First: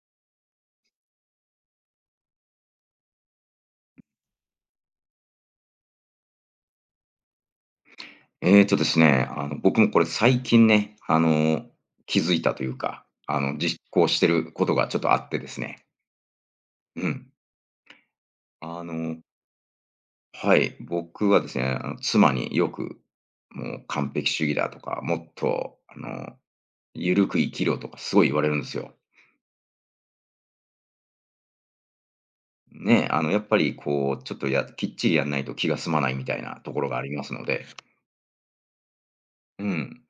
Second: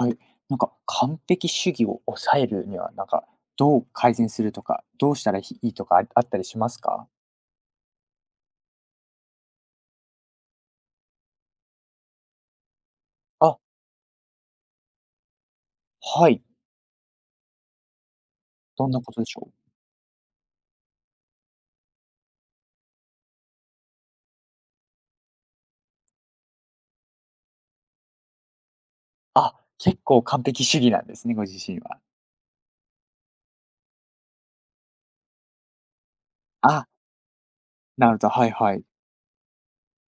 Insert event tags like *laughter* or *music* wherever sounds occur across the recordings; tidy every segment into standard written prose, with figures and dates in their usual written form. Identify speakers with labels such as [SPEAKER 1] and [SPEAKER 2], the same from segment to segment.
[SPEAKER 1] はい。なんか完璧主義を抑えるには、なんかどう改善するとか、どうしたらいいとかあったりしますか？
[SPEAKER 2] ええとですね、あの、僕もこれ最近ね、気づいたというか、
[SPEAKER 1] あ、
[SPEAKER 2] 実行してることがちょっとあってですね。
[SPEAKER 1] はい。
[SPEAKER 2] うん。あ
[SPEAKER 1] どんなこ
[SPEAKER 2] の
[SPEAKER 1] とでしょう？
[SPEAKER 2] はい、僕はですね、妻によく、もう完璧主義だとか、もっと、ゆるく生きろとかすごい言われるんですよ。
[SPEAKER 1] あ、結構完璧主義なんですね、ご自身は。
[SPEAKER 2] ね、やっぱりこう、ちょっときっちりやんないと気が済まないみたいなとこ
[SPEAKER 1] あ、
[SPEAKER 2] ろがありますので。
[SPEAKER 1] なるほど、はいはい。
[SPEAKER 2] うん。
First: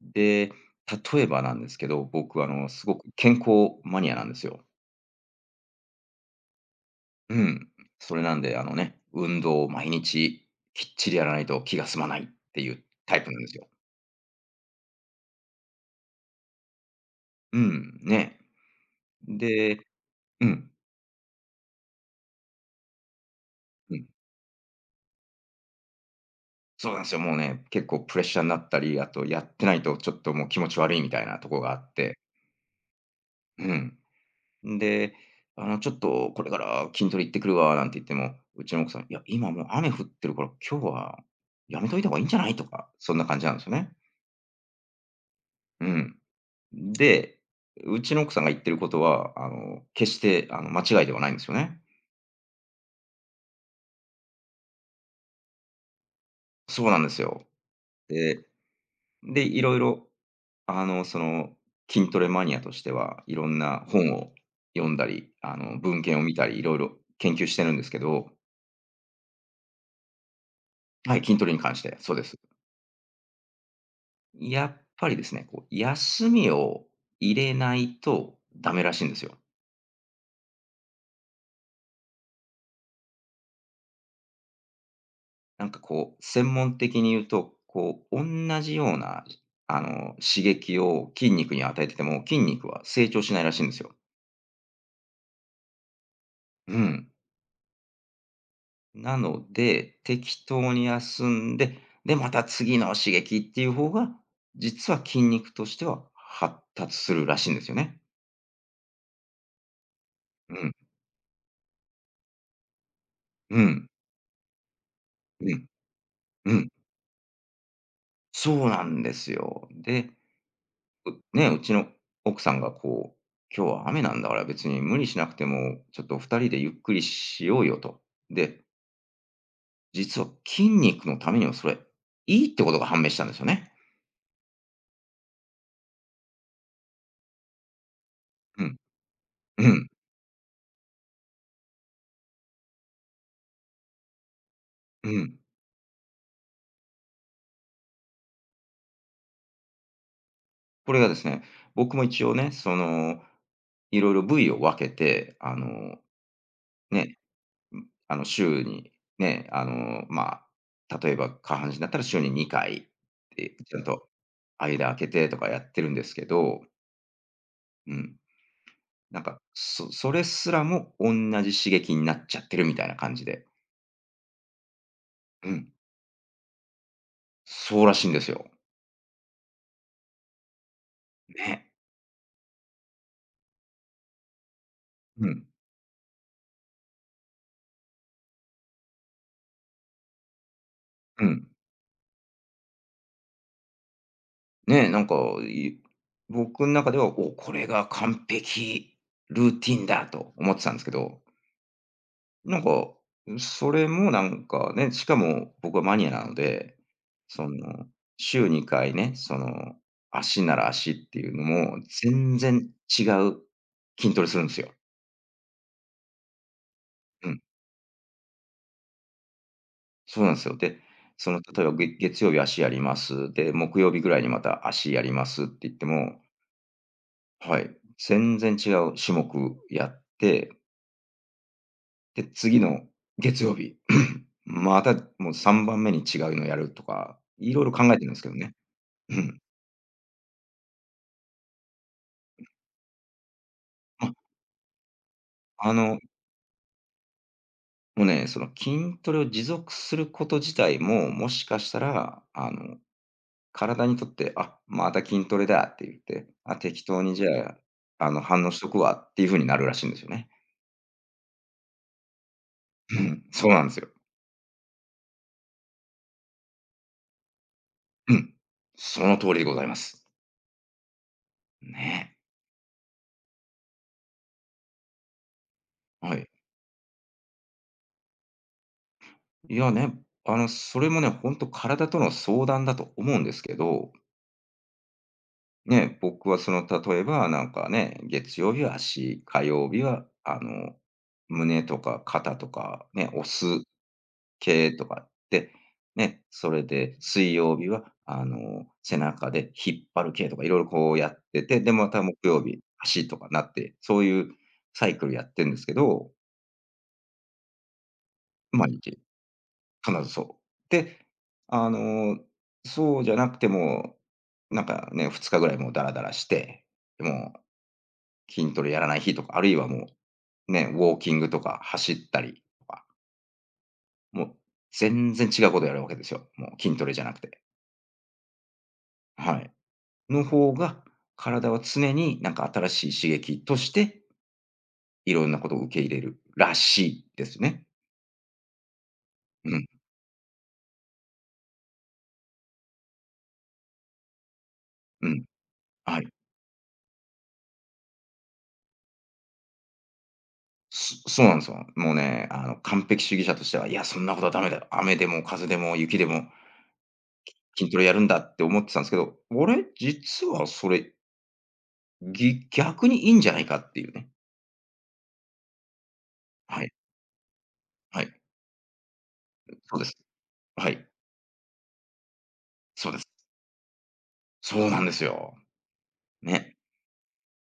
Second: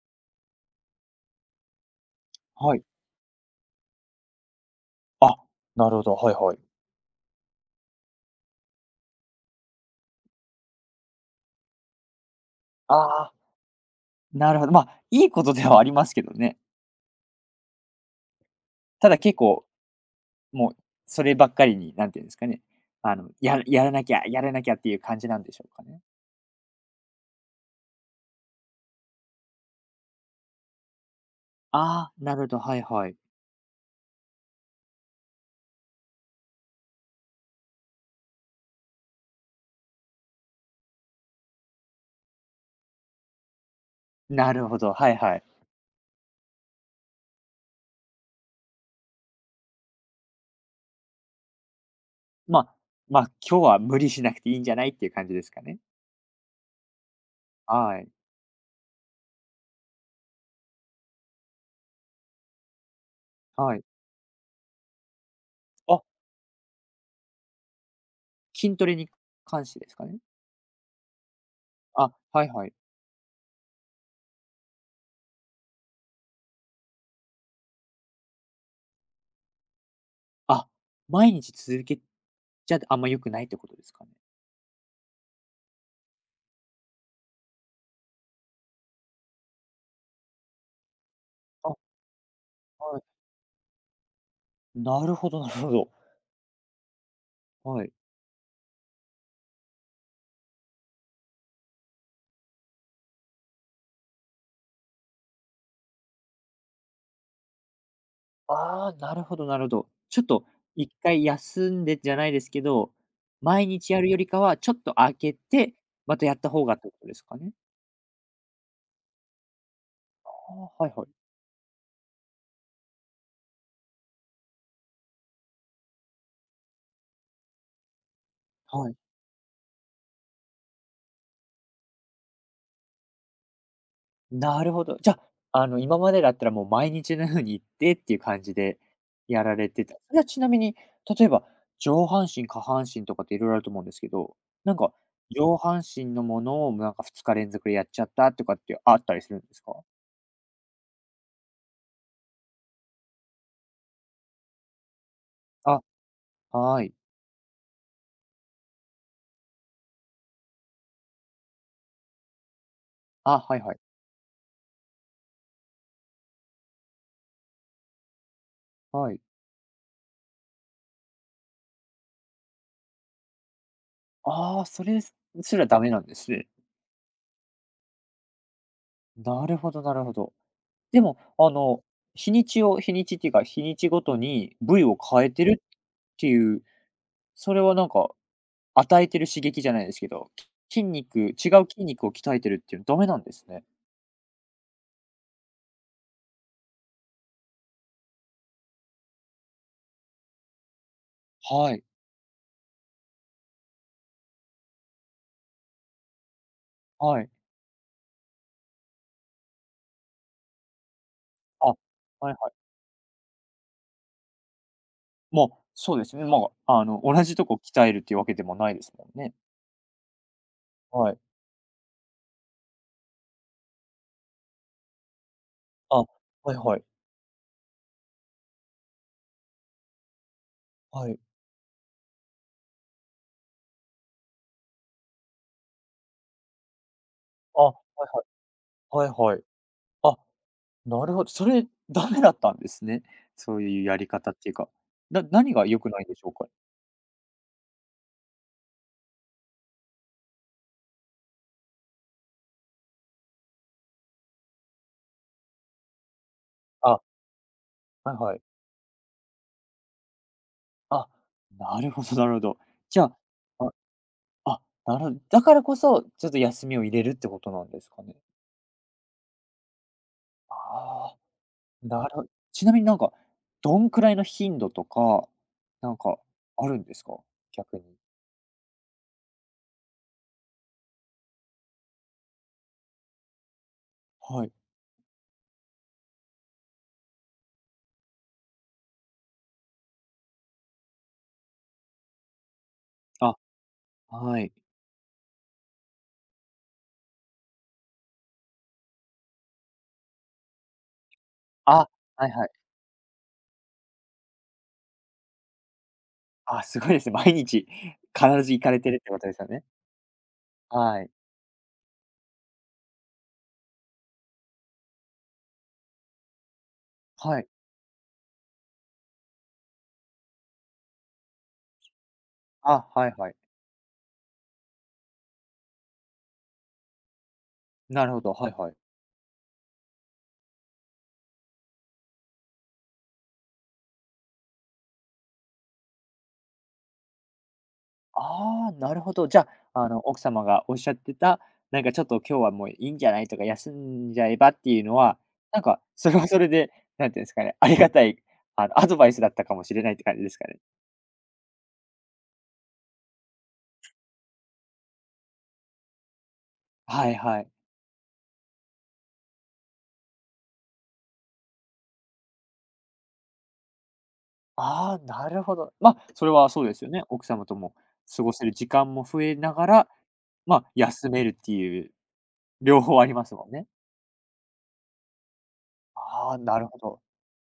[SPEAKER 2] で、例えばなんですけど、僕は
[SPEAKER 1] はい。
[SPEAKER 2] すごく健康マニアなんですよ。
[SPEAKER 1] あ、なるほど、はいはい。
[SPEAKER 2] うん。それなんで、運動を毎日きっちりやらないと気が済まないっていう
[SPEAKER 1] あ
[SPEAKER 2] タイプ
[SPEAKER 1] あ、
[SPEAKER 2] なんですよ。
[SPEAKER 1] なるほど。ま、あいいことではありますけどね。
[SPEAKER 2] うん、ね。
[SPEAKER 1] ただ結構、
[SPEAKER 2] でう
[SPEAKER 1] も
[SPEAKER 2] ん、
[SPEAKER 1] うそればっかりに、なんていうんですかね、ややら
[SPEAKER 2] う
[SPEAKER 1] な
[SPEAKER 2] ん。
[SPEAKER 1] きゃやらなきゃっていう感じなんでしょうかね？
[SPEAKER 2] そうなんですよ、もうね、結構プレッシャーになったり、あとやってないとちょっともう気持ち悪いみたいなとこがあ
[SPEAKER 1] あ
[SPEAKER 2] っ
[SPEAKER 1] あ、
[SPEAKER 2] て。
[SPEAKER 1] なるほど、はいはい。
[SPEAKER 2] うん。んで、ちょっとこれから筋トレ行ってくるわなんて言っても、うちの奥さん、いや、今もう雨降ってるから今日はやめといた方がいいんじゃないとか、そんな感じなんですよね。
[SPEAKER 1] なるほど、はいはい。
[SPEAKER 2] うん。で、うちの奥さんが言ってることは、決して間違いではないんですよね。
[SPEAKER 1] まあ、まあ、今日は無理しなくていいんじゃないっていう感じですかね。
[SPEAKER 2] そうなんですよ。
[SPEAKER 1] はい。
[SPEAKER 2] で、で、いろいろ、あの、その、筋トレマニアとしては、いろん
[SPEAKER 1] はい。
[SPEAKER 2] な本を読んだり、
[SPEAKER 1] あ、
[SPEAKER 2] 文献を見たり、いろいろ研究してるんですけど、
[SPEAKER 1] 筋トレに関してですかね？
[SPEAKER 2] はい、筋トレに関して、
[SPEAKER 1] あ、
[SPEAKER 2] そうです。
[SPEAKER 1] はいはい。
[SPEAKER 2] やっぱりですね、こう、休みを入れないとダメらしいんですよ。
[SPEAKER 1] あ、毎日続けちゃあんま良くないってことですかね？
[SPEAKER 2] なんかこう、専門的に言うと、こう、同じような、刺激を筋肉に
[SPEAKER 1] あ、
[SPEAKER 2] 与えてても、筋肉は
[SPEAKER 1] は
[SPEAKER 2] 成
[SPEAKER 1] い。
[SPEAKER 2] 長しないらしいんですよ。
[SPEAKER 1] なるほどなるほど。
[SPEAKER 2] うん。
[SPEAKER 1] はい。
[SPEAKER 2] なので、適当に休んで、で、また次の刺激っていう方が、実は筋肉としては発達するらしいんですよね。
[SPEAKER 1] ああ、なるほどなるほど。ちょっと
[SPEAKER 2] うん。
[SPEAKER 1] 一回休んでじゃないですけど、
[SPEAKER 2] う
[SPEAKER 1] 毎
[SPEAKER 2] ん。
[SPEAKER 1] 日やるよりかは、ちょっと空け
[SPEAKER 2] うん。
[SPEAKER 1] て、またやった
[SPEAKER 2] う
[SPEAKER 1] 方
[SPEAKER 2] ん。
[SPEAKER 1] がってことですかね？
[SPEAKER 2] そうなんですよ。で、
[SPEAKER 1] ああ、はいはい。
[SPEAKER 2] うね、うちの奥さんがこう、今日は雨なんだから別に無理しなくても、ちょっと二人でゆっくりしようよと。で、
[SPEAKER 1] はい。
[SPEAKER 2] 実は筋肉のためにもそれ、いいってことが判明したんですよね。
[SPEAKER 1] なるほど。じゃあ、今までだったらもう毎日のように行ってっていう感じ
[SPEAKER 2] うん。
[SPEAKER 1] でやら
[SPEAKER 2] う
[SPEAKER 1] れて
[SPEAKER 2] ん。
[SPEAKER 1] た。それはちなみに、例えば上半身、下半身とかって色々あると思うんですけど、なんか
[SPEAKER 2] うん。
[SPEAKER 1] 上半身のものをなんか2日連続でやっちゃったとかってあったりするんですか？
[SPEAKER 2] これがですね、僕も一応ね、その、いろいろ部位を分けて、
[SPEAKER 1] あ、はい。
[SPEAKER 2] ね、週に、ね、あの、ま例えば下半身だったら週に2回っ
[SPEAKER 1] あ、
[SPEAKER 2] て、
[SPEAKER 1] はいは
[SPEAKER 2] ちゃ
[SPEAKER 1] い。
[SPEAKER 2] んと間開けてとかやってるんですけど、うん。
[SPEAKER 1] は
[SPEAKER 2] な
[SPEAKER 1] い。
[SPEAKER 2] んか、それすらもおんなじ刺激になっちゃってるみたいな感じで。
[SPEAKER 1] ああ、それす
[SPEAKER 2] う
[SPEAKER 1] ら
[SPEAKER 2] ん、
[SPEAKER 1] ダメなんですね。
[SPEAKER 2] そうらしいんですよ。
[SPEAKER 1] なるほどなるほど。でも、
[SPEAKER 2] ね。
[SPEAKER 1] 日にちっていうか、日にちごとに部位を変
[SPEAKER 2] う
[SPEAKER 1] えて
[SPEAKER 2] ん、
[SPEAKER 1] るっていう、それはなんか与えてる刺激じゃないですけど、筋肉
[SPEAKER 2] う
[SPEAKER 1] 違う
[SPEAKER 2] ん。
[SPEAKER 1] 筋肉を鍛えてるっていうのダメなんですね。
[SPEAKER 2] ね、なんか、い僕の中では、これが完璧ルーティンだと思ってたんですけど、
[SPEAKER 1] はい、
[SPEAKER 2] なんか、それもなんかね、しかも僕はマニアなので、
[SPEAKER 1] はい。
[SPEAKER 2] その、週2回ね、その、足なら足っていうの
[SPEAKER 1] あ、は
[SPEAKER 2] も
[SPEAKER 1] いは
[SPEAKER 2] 全
[SPEAKER 1] い。
[SPEAKER 2] 然違う筋トレするんですよ。
[SPEAKER 1] まあ、そうですね。まあ、同
[SPEAKER 2] う
[SPEAKER 1] じ
[SPEAKER 2] ん。
[SPEAKER 1] とこ鍛えるっていうわけでもないですもんね。
[SPEAKER 2] そうなんですよ。で、
[SPEAKER 1] はい。
[SPEAKER 2] その例えば、月曜日足やります。で、木曜日ぐらいにまた足やりますって言って
[SPEAKER 1] あ、は
[SPEAKER 2] も、
[SPEAKER 1] いはい。
[SPEAKER 2] はい、全然違う種目やって、
[SPEAKER 1] はい。
[SPEAKER 2] で、次の月曜日、*clears throat* またもう3番目に違うのやるとか、いろ
[SPEAKER 1] あ、
[SPEAKER 2] いろ
[SPEAKER 1] はい
[SPEAKER 2] 考えてるんです
[SPEAKER 1] は
[SPEAKER 2] けどね。
[SPEAKER 1] い。
[SPEAKER 2] う
[SPEAKER 1] はいは
[SPEAKER 2] ん。
[SPEAKER 1] い。あ、なるほど。それダメだったんですね。そういうやり
[SPEAKER 2] あ、
[SPEAKER 1] 方っていうか。何が
[SPEAKER 2] あ
[SPEAKER 1] 良く
[SPEAKER 2] の、
[SPEAKER 1] ないんでしょうか？
[SPEAKER 2] もうね、その筋トレを持続すること自体も、もしかしたら、体にとって、あ、また筋トレだって言って、あ、適
[SPEAKER 1] あ、
[SPEAKER 2] 当にじゃあ、
[SPEAKER 1] はいはい。
[SPEAKER 2] 反応しとくわっていう風になるらしいんですよね。
[SPEAKER 1] あ、なるほどなるほど。
[SPEAKER 2] う
[SPEAKER 1] じゃあ
[SPEAKER 2] ん、そうなんですよ。
[SPEAKER 1] あ、なるほどだからこそ、ちょっと休みを入れるってことなんですか
[SPEAKER 2] う
[SPEAKER 1] ね。
[SPEAKER 2] ん。その通りでございます。
[SPEAKER 1] ああ、な
[SPEAKER 2] ね。
[SPEAKER 1] るほどちなみになんか、どんくらいの頻度とか、なん
[SPEAKER 2] は
[SPEAKER 1] か
[SPEAKER 2] い。
[SPEAKER 1] あるんですか？逆に。
[SPEAKER 2] いやね、それもね、ほんと体との相談だと思うんですけど、
[SPEAKER 1] はい。
[SPEAKER 2] ね、僕はその例えばなんかね、月曜日は足、火曜日は胸とか肩とかね、押
[SPEAKER 1] あ、
[SPEAKER 2] す
[SPEAKER 1] はい。
[SPEAKER 2] 系とかって、ね、それで水曜日は背中で引っ張る系とかいろいろこうやってて、で、ま
[SPEAKER 1] あ、
[SPEAKER 2] た木
[SPEAKER 1] はい
[SPEAKER 2] 曜
[SPEAKER 1] はい。
[SPEAKER 2] 日、足とかなって、そういうサイクルやってるんですけど、
[SPEAKER 1] あ、すごいですね。*laughs* 毎日必ず
[SPEAKER 2] う
[SPEAKER 1] 行
[SPEAKER 2] まあ、
[SPEAKER 1] かれてる
[SPEAKER 2] ん。
[SPEAKER 1] ってことですよね。
[SPEAKER 2] 必ずそう。で、
[SPEAKER 1] はい。
[SPEAKER 2] あの、そうじゃなくても、なんかね、2日ぐらいもうダラダラして、も
[SPEAKER 1] はい。
[SPEAKER 2] う筋トレやらない日とか、あるいはもう、ね、ウォーキングとか走ったりとか、
[SPEAKER 1] あ、はいはい。
[SPEAKER 2] もう全然違うことやるわけですよ。もう筋トレじゃなくて。
[SPEAKER 1] なるほど、はいはい。
[SPEAKER 2] はい。の方が、体は常になんか新しい刺激として、いろんなことを受け入れるらしいですね。
[SPEAKER 1] ああ、なるほど。じゃ
[SPEAKER 2] うん、
[SPEAKER 1] あ、奥様がおっしゃってた、なんかちょっと今日はもういいんじゃないとか、休んじゃえばっていうの
[SPEAKER 2] う
[SPEAKER 1] は、
[SPEAKER 2] ん、
[SPEAKER 1] なんか
[SPEAKER 2] はい。
[SPEAKER 1] それはそれで、なんていうんですかね、ありがたい、アドバイスだったかもしれないって感じですかね。
[SPEAKER 2] そそうなんですよ。もうね、完璧主義者としては、いや、そんなことはダメだよ。雨でも風でも雪でも
[SPEAKER 1] はいはい。
[SPEAKER 2] 筋トレやるんだって思ってたんですけど、実はそれ、逆にいいんじゃないかっていうね。
[SPEAKER 1] ああ、なるほど。ま、あそれは
[SPEAKER 2] は
[SPEAKER 1] そう
[SPEAKER 2] い、
[SPEAKER 1] ですよね。奥様とも
[SPEAKER 2] はい、
[SPEAKER 1] 過ごせる時間も増えなが
[SPEAKER 2] そうで
[SPEAKER 1] ら、
[SPEAKER 2] す。
[SPEAKER 1] ま、あ
[SPEAKER 2] はい、
[SPEAKER 1] 休めるっていう両
[SPEAKER 2] そうで
[SPEAKER 1] 方ありま
[SPEAKER 2] す。
[SPEAKER 1] すもんね。
[SPEAKER 2] そうなんですよ。
[SPEAKER 1] ああ、
[SPEAKER 2] ね。
[SPEAKER 1] なるほど。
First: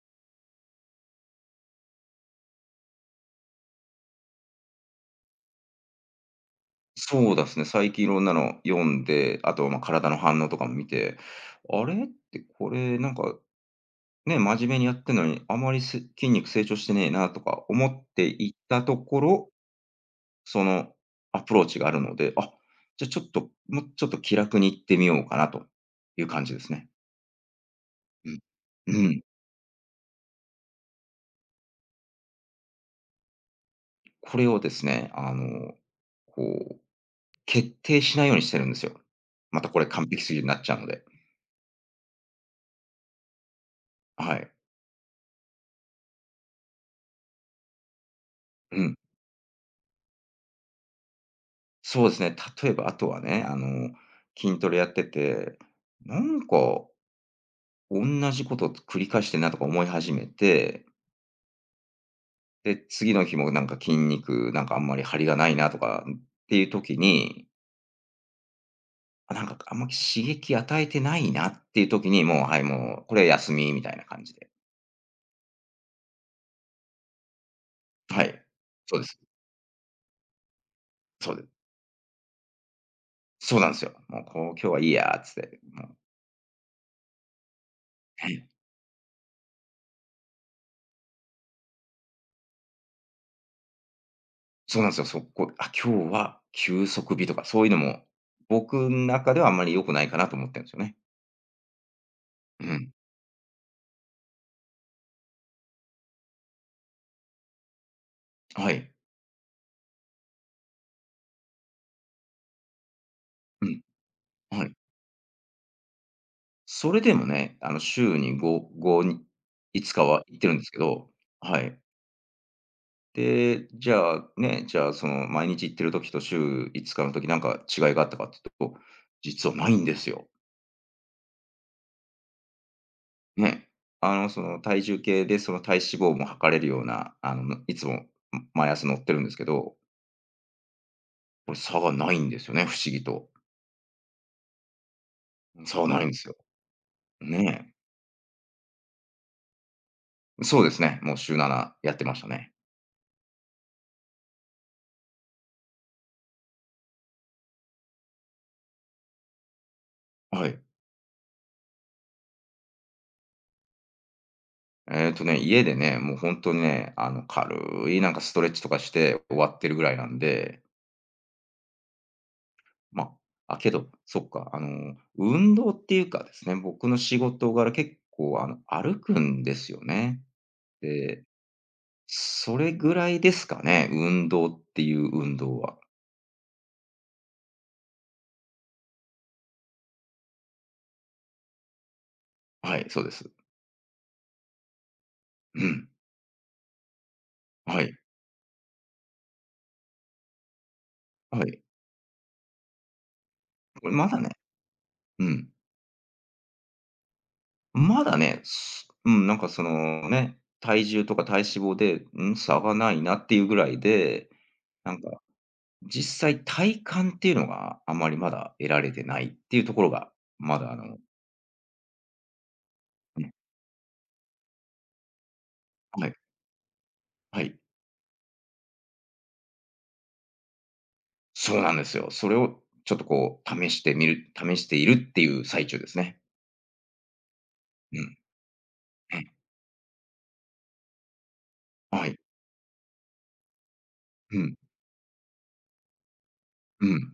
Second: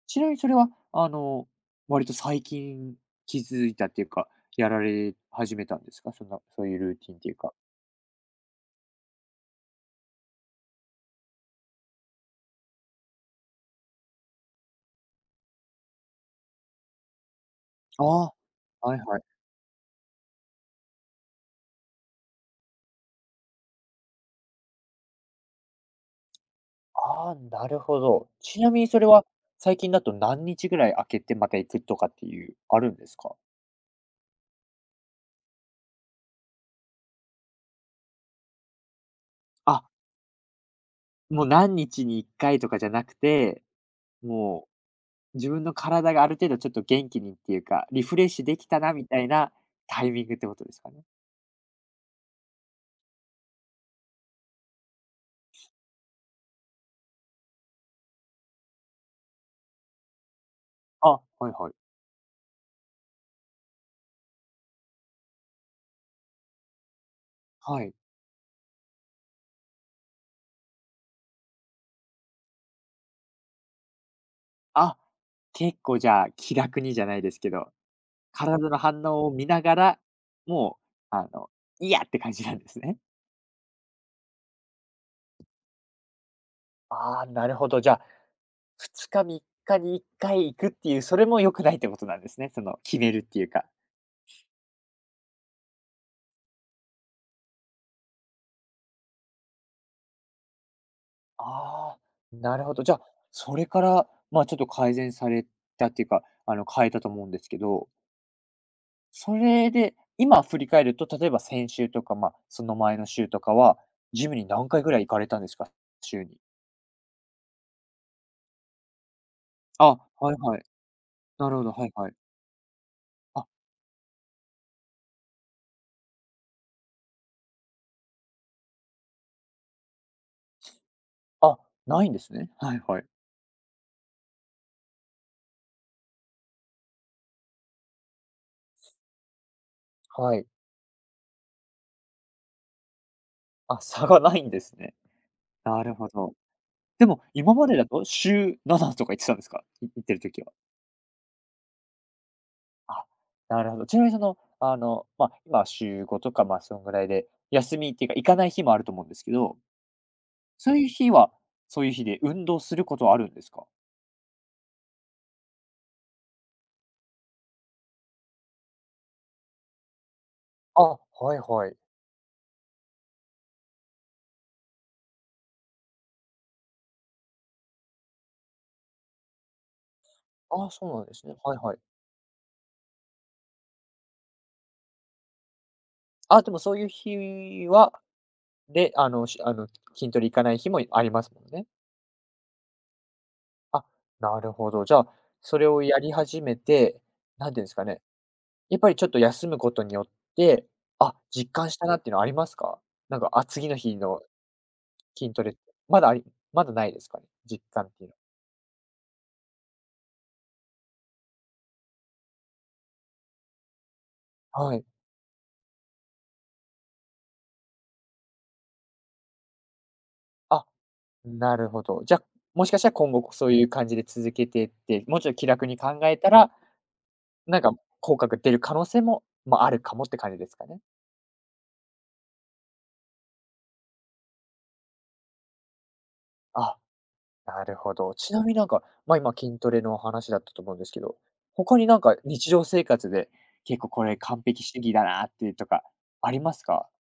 [SPEAKER 1] ちなみにそれは、割と最近気づいたっていうか、やられ始めたんですか？そんな、そういうルーティンってい
[SPEAKER 2] そ
[SPEAKER 1] う
[SPEAKER 2] うで
[SPEAKER 1] か。
[SPEAKER 2] すね、最近いろんなの読んで、あと、ま、体の反応とかも見て、あれって、これなんか、ね、真面目にやってんのに、あまり筋肉成長してねえなとか思っ
[SPEAKER 1] あ
[SPEAKER 2] て
[SPEAKER 1] あ、
[SPEAKER 2] いたと
[SPEAKER 1] はい
[SPEAKER 2] こ
[SPEAKER 1] はい。
[SPEAKER 2] ろ、そのアプローチがあるので、あ、じゃ、ちょっと、もうちょっと気楽に行ってみようかなという感じですね。
[SPEAKER 1] ああ、なるほ
[SPEAKER 2] う
[SPEAKER 1] ど。
[SPEAKER 2] ん。
[SPEAKER 1] ちなみにそれ
[SPEAKER 2] うん。
[SPEAKER 1] は、最近だと何日ぐらい空けてまた行くとかっていう、あるんですか？
[SPEAKER 2] これをですね、こう、決定しないようにしてるんですよ。またこ
[SPEAKER 1] あ、
[SPEAKER 2] れ完璧主義になっちゃうので。
[SPEAKER 1] もう何日に1回とかじゃなくて、
[SPEAKER 2] はい。
[SPEAKER 1] もう自分の体がある程度ちょっと元気にっていうか、リフレッシュできた
[SPEAKER 2] う
[SPEAKER 1] な
[SPEAKER 2] ん。
[SPEAKER 1] みたいなタイミングってことですかね？
[SPEAKER 2] そうですね、例えばあとはね、筋トレやってて、なんか同じことを繰り返してんなとか思い始めて、
[SPEAKER 1] あ、はいはい。
[SPEAKER 2] で、次の日もなんか筋肉、なんかあんまり張りがないなとかっていう時に、
[SPEAKER 1] はい。
[SPEAKER 2] あ、なんか、あんまり刺激与えてないなっていう時に、もう、はい、もうこれ休みみたいな感じで。
[SPEAKER 1] あ、結構じゃあ気楽にじゃないですけど
[SPEAKER 2] はい。
[SPEAKER 1] 体の
[SPEAKER 2] そう
[SPEAKER 1] 反
[SPEAKER 2] です。
[SPEAKER 1] 応を見ながら、もう、
[SPEAKER 2] そうです
[SPEAKER 1] いやって感じなんですね。
[SPEAKER 2] そうなんですよ。もう、こう、今日はいいやっつって、もう、
[SPEAKER 1] ああ、なるほど。じゃあ、
[SPEAKER 2] はい。
[SPEAKER 1] 2日、3日に1回行くっていう、それも良くないってことなんですね。決めるっていうか。
[SPEAKER 2] そうなんですよ。そこ、あ、今日は休息日とかそういうのも、僕の中ではあんまり良くないかなと思ってるんですよね。
[SPEAKER 1] ああ、なる
[SPEAKER 2] う
[SPEAKER 1] ほど。
[SPEAKER 2] ん。
[SPEAKER 1] じゃあ、それから、まあ、ちょっと改善されたっていうか、変えたと思うんですけど、
[SPEAKER 2] はい。
[SPEAKER 1] それで、今振り返ると、例えば先週とか、まあ、その前の週とか
[SPEAKER 2] う
[SPEAKER 1] は、
[SPEAKER 2] ん。
[SPEAKER 1] ジムに
[SPEAKER 2] は
[SPEAKER 1] 何
[SPEAKER 2] い。
[SPEAKER 1] 回ぐらい行かれたんですか？週に。
[SPEAKER 2] それでもね、週に
[SPEAKER 1] あ、
[SPEAKER 2] 5日は
[SPEAKER 1] はい
[SPEAKER 2] 行ってる
[SPEAKER 1] は
[SPEAKER 2] ん
[SPEAKER 1] い。
[SPEAKER 2] ですけど、
[SPEAKER 1] なる
[SPEAKER 2] は
[SPEAKER 1] ほど、
[SPEAKER 2] い。
[SPEAKER 1] はいはい。あ
[SPEAKER 2] で、じゃあ、ね、じゃあ、その、毎日行ってる時と週5日の時、なんか違いがあったかって言うと、実はないんですよ。
[SPEAKER 1] あ、ないんですね。はいはい。
[SPEAKER 2] ね。体重計で、その、体脂肪も測れるような、あの、いつも、毎朝乗ってるんですけど、
[SPEAKER 1] はい。
[SPEAKER 2] これ差がないんですよね、不思議と。
[SPEAKER 1] あ、差がないんですね。*laughs*
[SPEAKER 2] 差
[SPEAKER 1] な
[SPEAKER 2] は
[SPEAKER 1] る
[SPEAKER 2] ない
[SPEAKER 1] ほ
[SPEAKER 2] んです
[SPEAKER 1] ど。
[SPEAKER 2] よ。
[SPEAKER 1] でも、今ま
[SPEAKER 2] ね
[SPEAKER 1] でだと週7とか言ってたんですか？行ってる時
[SPEAKER 2] え。
[SPEAKER 1] は。
[SPEAKER 2] そうですね、もう週7やってましたね。
[SPEAKER 1] あ、なるほど。ちなみにまあ、今週5とか、まあ、そのぐらいで、休みっていうか行かない日もあると思うんですけど、
[SPEAKER 2] はい。
[SPEAKER 1] そういう日は、そういう日で運動することはあるんですか？
[SPEAKER 2] えっとね、家でね、もう本当にね、軽いなんかストレッチとかして終わってるぐらいなんで、
[SPEAKER 1] あ、はいはい。
[SPEAKER 2] まけど、そっか、運動っていうかですね、僕の仕事柄、結構、歩くんですよね。
[SPEAKER 1] ああ、そうなんで
[SPEAKER 2] で、
[SPEAKER 1] すね。はいはい。
[SPEAKER 2] それぐらいですかね、運動っていう運動は。
[SPEAKER 1] あ、でもそういう日は、で、あの、しあの、筋トレ行かない日もありますもんね。
[SPEAKER 2] はい、そうです。
[SPEAKER 1] あ、なるほど。じゃあ、そ
[SPEAKER 2] う
[SPEAKER 1] れを
[SPEAKER 2] ん。
[SPEAKER 1] やり始めて、なんていうんです
[SPEAKER 2] は
[SPEAKER 1] か
[SPEAKER 2] い。
[SPEAKER 1] ね、やっぱりちょっと休むことによって、あ、
[SPEAKER 2] は
[SPEAKER 1] 実
[SPEAKER 2] い。
[SPEAKER 1] 感したなっていうのはありますか？なんか、あ、次の
[SPEAKER 2] これ
[SPEAKER 1] 日
[SPEAKER 2] まだ
[SPEAKER 1] の
[SPEAKER 2] ね、う
[SPEAKER 1] 筋ト
[SPEAKER 2] ん。
[SPEAKER 1] レ、まだありまだないですかね？実感っ
[SPEAKER 2] ま
[SPEAKER 1] ていうの
[SPEAKER 2] だね、すうん、なんか、その、ね、体重とか体脂肪で、うん、差がないなっていうぐらいで、
[SPEAKER 1] は。はい。
[SPEAKER 2] なんか、実際体感っていうのがあまりまだ得られてないっていうところが、ま
[SPEAKER 1] あ、
[SPEAKER 2] だ、
[SPEAKER 1] なるほど。じゃ、あもしかしたら今後、
[SPEAKER 2] ね、
[SPEAKER 1] そういう感じで続けていって、もうちょっと気楽に考
[SPEAKER 2] はい。
[SPEAKER 1] えたら、
[SPEAKER 2] は
[SPEAKER 1] な
[SPEAKER 2] い、
[SPEAKER 1] んか効果が出る可能性も、まあ、あるかもって感じですかね？
[SPEAKER 2] そうなんですよ。それをちょっとこう試しているっていう最中ですね。
[SPEAKER 1] あ。なるほ
[SPEAKER 2] う
[SPEAKER 1] ど。
[SPEAKER 2] ん。
[SPEAKER 1] ちなみになんか、ま、今
[SPEAKER 2] え、
[SPEAKER 1] 筋トレの話だったと思うんですけど、他になん
[SPEAKER 2] は
[SPEAKER 1] か
[SPEAKER 2] い。
[SPEAKER 1] 日常生活で、結構これ
[SPEAKER 2] う
[SPEAKER 1] 完
[SPEAKER 2] ん、
[SPEAKER 1] 璧主義だなっていうとかありますか？
[SPEAKER 2] うん。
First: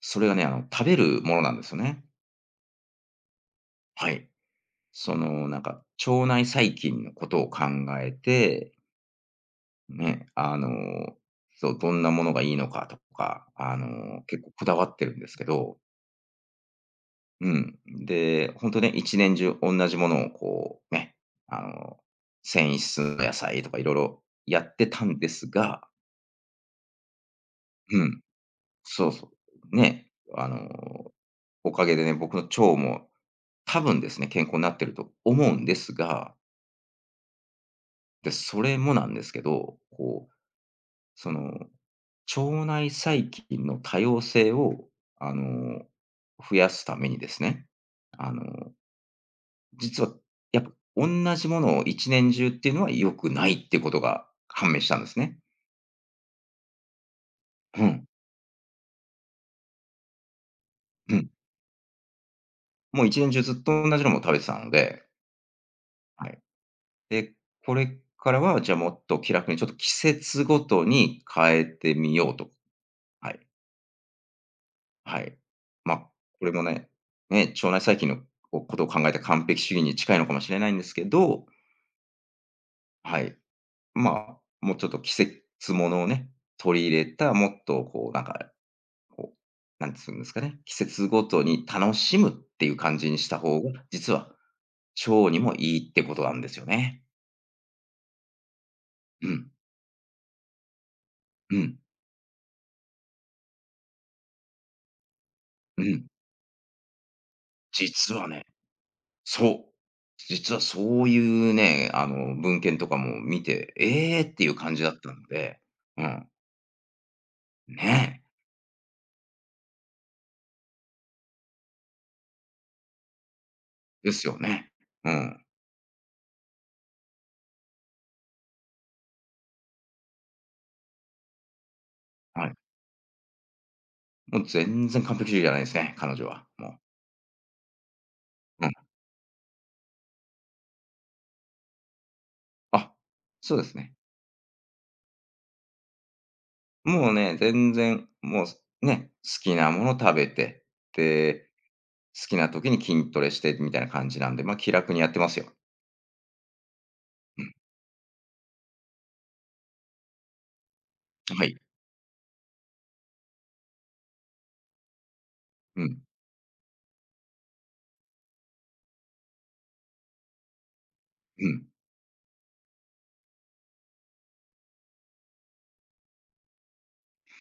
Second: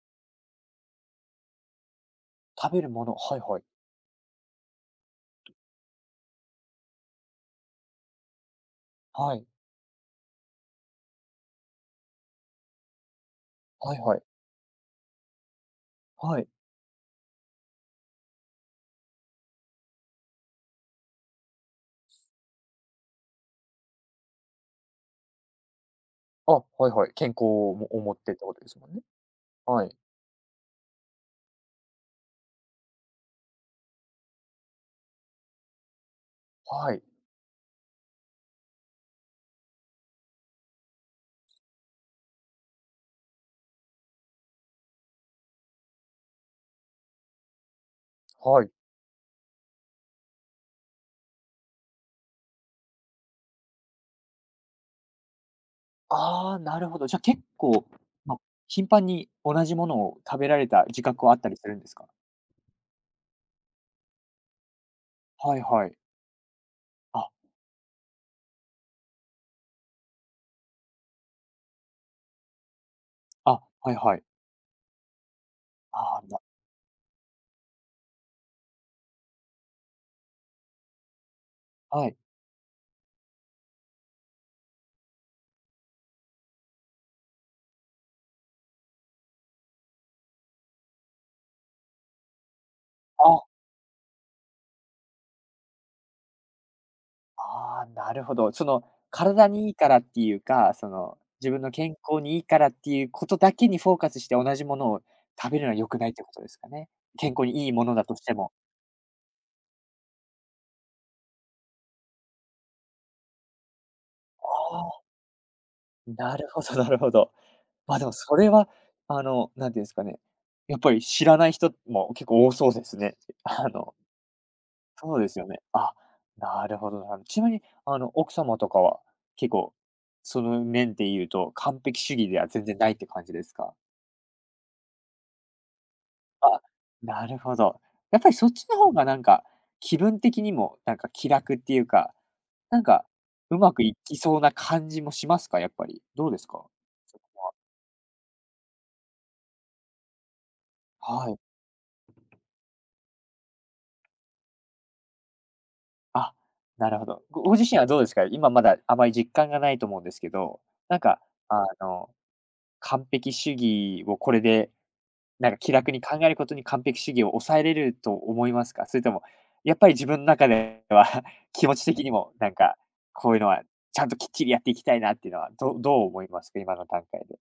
[SPEAKER 2] それがね、食べるものなんですよね。
[SPEAKER 1] 食べるものはいはい。
[SPEAKER 2] はい。その、なんか、腸内細菌のことを考えて、
[SPEAKER 1] はい。
[SPEAKER 2] ね、そう、どんなものがいいのかとか、
[SPEAKER 1] はいはい。
[SPEAKER 2] 結構こだわってるんですけど、
[SPEAKER 1] はい。
[SPEAKER 2] うん。で、本当ね、一年中同じものをこうね、あの、繊維質の野菜とかいろいろやってたんですが、
[SPEAKER 1] あ、はいはい。健康をも
[SPEAKER 2] う
[SPEAKER 1] 思っ
[SPEAKER 2] ん、
[SPEAKER 1] てってことですもんね。
[SPEAKER 2] そうそう。
[SPEAKER 1] はい。
[SPEAKER 2] ね、あの、おかげでね、僕の腸も多分ですね、健康になってると思うんですが、
[SPEAKER 1] はい。
[SPEAKER 2] で、それもなんですけど、こう、その、腸内細菌の多様性を、あの、増やすためにですね、あの、
[SPEAKER 1] はい。
[SPEAKER 2] 実はやっぱ同じものを一年中っていうのは良くないってことが判明したんですね。
[SPEAKER 1] ああ、なるほど。じゃ、結
[SPEAKER 2] う
[SPEAKER 1] 構、
[SPEAKER 2] ん、
[SPEAKER 1] まあ、頻繁に同じものを食べられた自
[SPEAKER 2] う
[SPEAKER 1] 覚
[SPEAKER 2] ん。
[SPEAKER 1] はあったりするんですか？
[SPEAKER 2] もう1年中ずっと同じのも食べてたので、
[SPEAKER 1] はいはい。
[SPEAKER 2] はい。
[SPEAKER 1] あ、
[SPEAKER 2] で、これからは、じゃあ、もっと気楽に、ちょっと季節ごとに変えてみようと。はい。
[SPEAKER 1] あ、はいはい。
[SPEAKER 2] はい。まあ、
[SPEAKER 1] ああ、な
[SPEAKER 2] これもね、ね、腸内細菌のこことを考えた完璧主義に近いのかもしれないんですけど、
[SPEAKER 1] はい。
[SPEAKER 2] はい。まあ、もうちょっと季節ものをね、取り入れた、もっとこう、なんか、こう、なんつうんですかね、季節ごとに楽しむっていう感じに
[SPEAKER 1] あ
[SPEAKER 2] した
[SPEAKER 1] あ。
[SPEAKER 2] 方が、実は腸にもいいってことなんですよね。
[SPEAKER 1] ああ、なるほど。その、
[SPEAKER 2] う
[SPEAKER 1] 体
[SPEAKER 2] ん、
[SPEAKER 1] にいいからっていうか、その、自
[SPEAKER 2] う
[SPEAKER 1] 分の
[SPEAKER 2] ん、
[SPEAKER 1] 健康にいいからっていうことだけにフォーカスして同じものを食べるのは
[SPEAKER 2] う
[SPEAKER 1] 良く
[SPEAKER 2] ん。
[SPEAKER 1] ないってことですかね。健康にいいものだ
[SPEAKER 2] 実
[SPEAKER 1] とし
[SPEAKER 2] は
[SPEAKER 1] て
[SPEAKER 2] ね、
[SPEAKER 1] も。
[SPEAKER 2] そう。実はそういうね、文献とかも見て、ええーっていう感
[SPEAKER 1] あ
[SPEAKER 2] じだっ
[SPEAKER 1] あ、
[SPEAKER 2] たので、うん、
[SPEAKER 1] なるほどなるほど。
[SPEAKER 2] ね
[SPEAKER 1] ま、でもそれは、なんていうんですかね、やっぱり知らない人も結構多そうですね。*laughs* あの、
[SPEAKER 2] え、ですよね。う
[SPEAKER 1] そうです
[SPEAKER 2] ん、
[SPEAKER 1] よね。あ、なるほどなるほどちなみに、奥様とかは結構、その面で言うと完璧主義で
[SPEAKER 2] は
[SPEAKER 1] は
[SPEAKER 2] い。
[SPEAKER 1] 全然ないって感じですか？
[SPEAKER 2] もう全然完璧主義じゃないですね、彼女は、
[SPEAKER 1] あ、
[SPEAKER 2] もう。
[SPEAKER 1] なるほど。やっぱりそっ
[SPEAKER 2] う
[SPEAKER 1] ち
[SPEAKER 2] ん。
[SPEAKER 1] の方がなんか、気分的にもなんか気楽っていうか、なん
[SPEAKER 2] あ、
[SPEAKER 1] か
[SPEAKER 2] そ
[SPEAKER 1] う
[SPEAKER 2] うで
[SPEAKER 1] ま
[SPEAKER 2] す
[SPEAKER 1] く
[SPEAKER 2] ね。
[SPEAKER 1] いきそうな感じもしますか？やっぱり。どうですか？
[SPEAKER 2] もうね、全然、もう、ね、好きなもの食べて、
[SPEAKER 1] はい。
[SPEAKER 2] で、好きな時に筋トレしてみたいな感じなんで、ま、気楽にやってますよ。
[SPEAKER 1] あ、なるほど。ご
[SPEAKER 2] う
[SPEAKER 1] ご自身はどうですか？今まだあまり実感がないと思うんですけど、なんか
[SPEAKER 2] ん、はい。
[SPEAKER 1] あの、完璧主義をこれでなんか気
[SPEAKER 2] う
[SPEAKER 1] 楽
[SPEAKER 2] ん、
[SPEAKER 1] に考えることに完璧主義を抑えれると思いますか？それとも、やっぱり自分の中では
[SPEAKER 2] う
[SPEAKER 1] *laughs*
[SPEAKER 2] ん。
[SPEAKER 1] 気持ち的にも、なんか、こういうのはちゃんときっちりやっていきたいなっていうのは、どう思いますか？今の段階で。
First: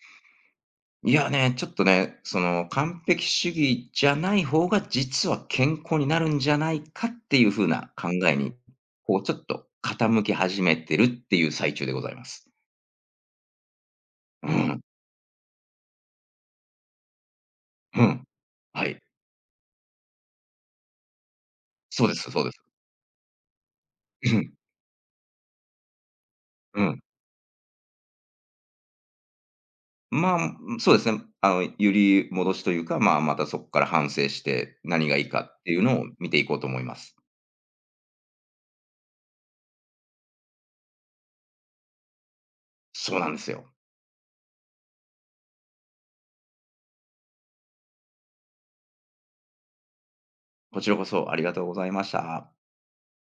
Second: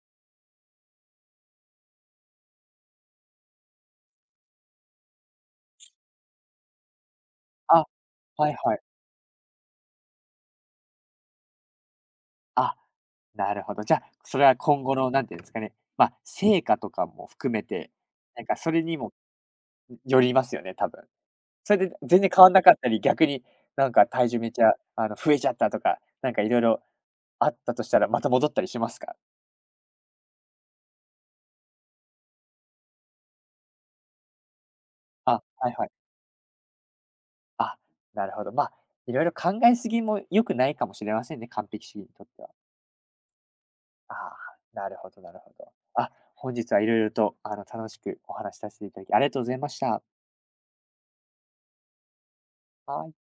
[SPEAKER 2] いやね、ちょっとね、その、完璧主義じゃない方が実は健康になるんじゃないかっていう風
[SPEAKER 1] あ、
[SPEAKER 2] な考え
[SPEAKER 1] は
[SPEAKER 2] に、
[SPEAKER 1] いはい。
[SPEAKER 2] こうちょっと傾き始めてるっていう最中でございます。
[SPEAKER 1] あ、なるほど。じゃあ、それ
[SPEAKER 2] う
[SPEAKER 1] は
[SPEAKER 2] ん、
[SPEAKER 1] 今後のなんていうんですかね、まあ、成果とかも含めて、
[SPEAKER 2] うん。
[SPEAKER 1] なんかそれ
[SPEAKER 2] は
[SPEAKER 1] に
[SPEAKER 2] い。
[SPEAKER 1] もよりますよね、多分。それで
[SPEAKER 2] そうで
[SPEAKER 1] 全然
[SPEAKER 2] すそ
[SPEAKER 1] 変
[SPEAKER 2] う
[SPEAKER 1] わ
[SPEAKER 2] で
[SPEAKER 1] ん
[SPEAKER 2] す。
[SPEAKER 1] なかったり、逆になんか
[SPEAKER 2] う
[SPEAKER 1] 体重め
[SPEAKER 2] ん、
[SPEAKER 1] ちゃ、増えちゃったとか、なんかいろい
[SPEAKER 2] う
[SPEAKER 1] ろ
[SPEAKER 2] ん。
[SPEAKER 1] あったとしたら、また戻ったりしますか？
[SPEAKER 2] まあ、そうですね。揺り戻しというか、まあ、またそこから反省して、何がいいか
[SPEAKER 1] あ、
[SPEAKER 2] っ
[SPEAKER 1] は
[SPEAKER 2] て
[SPEAKER 1] い
[SPEAKER 2] いう
[SPEAKER 1] はい。
[SPEAKER 2] のを見ていこうと思います。
[SPEAKER 1] あ、なるほど。まあ、いろいろ考えすぎも良くないかもしれませんね、完璧主義にとっては。
[SPEAKER 2] そうなんですよ。
[SPEAKER 1] ああ、なるほどなるほど。あ、本日はいろいろと、楽しくお話しさせていただき、ありがとうございました。
[SPEAKER 2] こちらこそありがとうございました。
[SPEAKER 1] はい。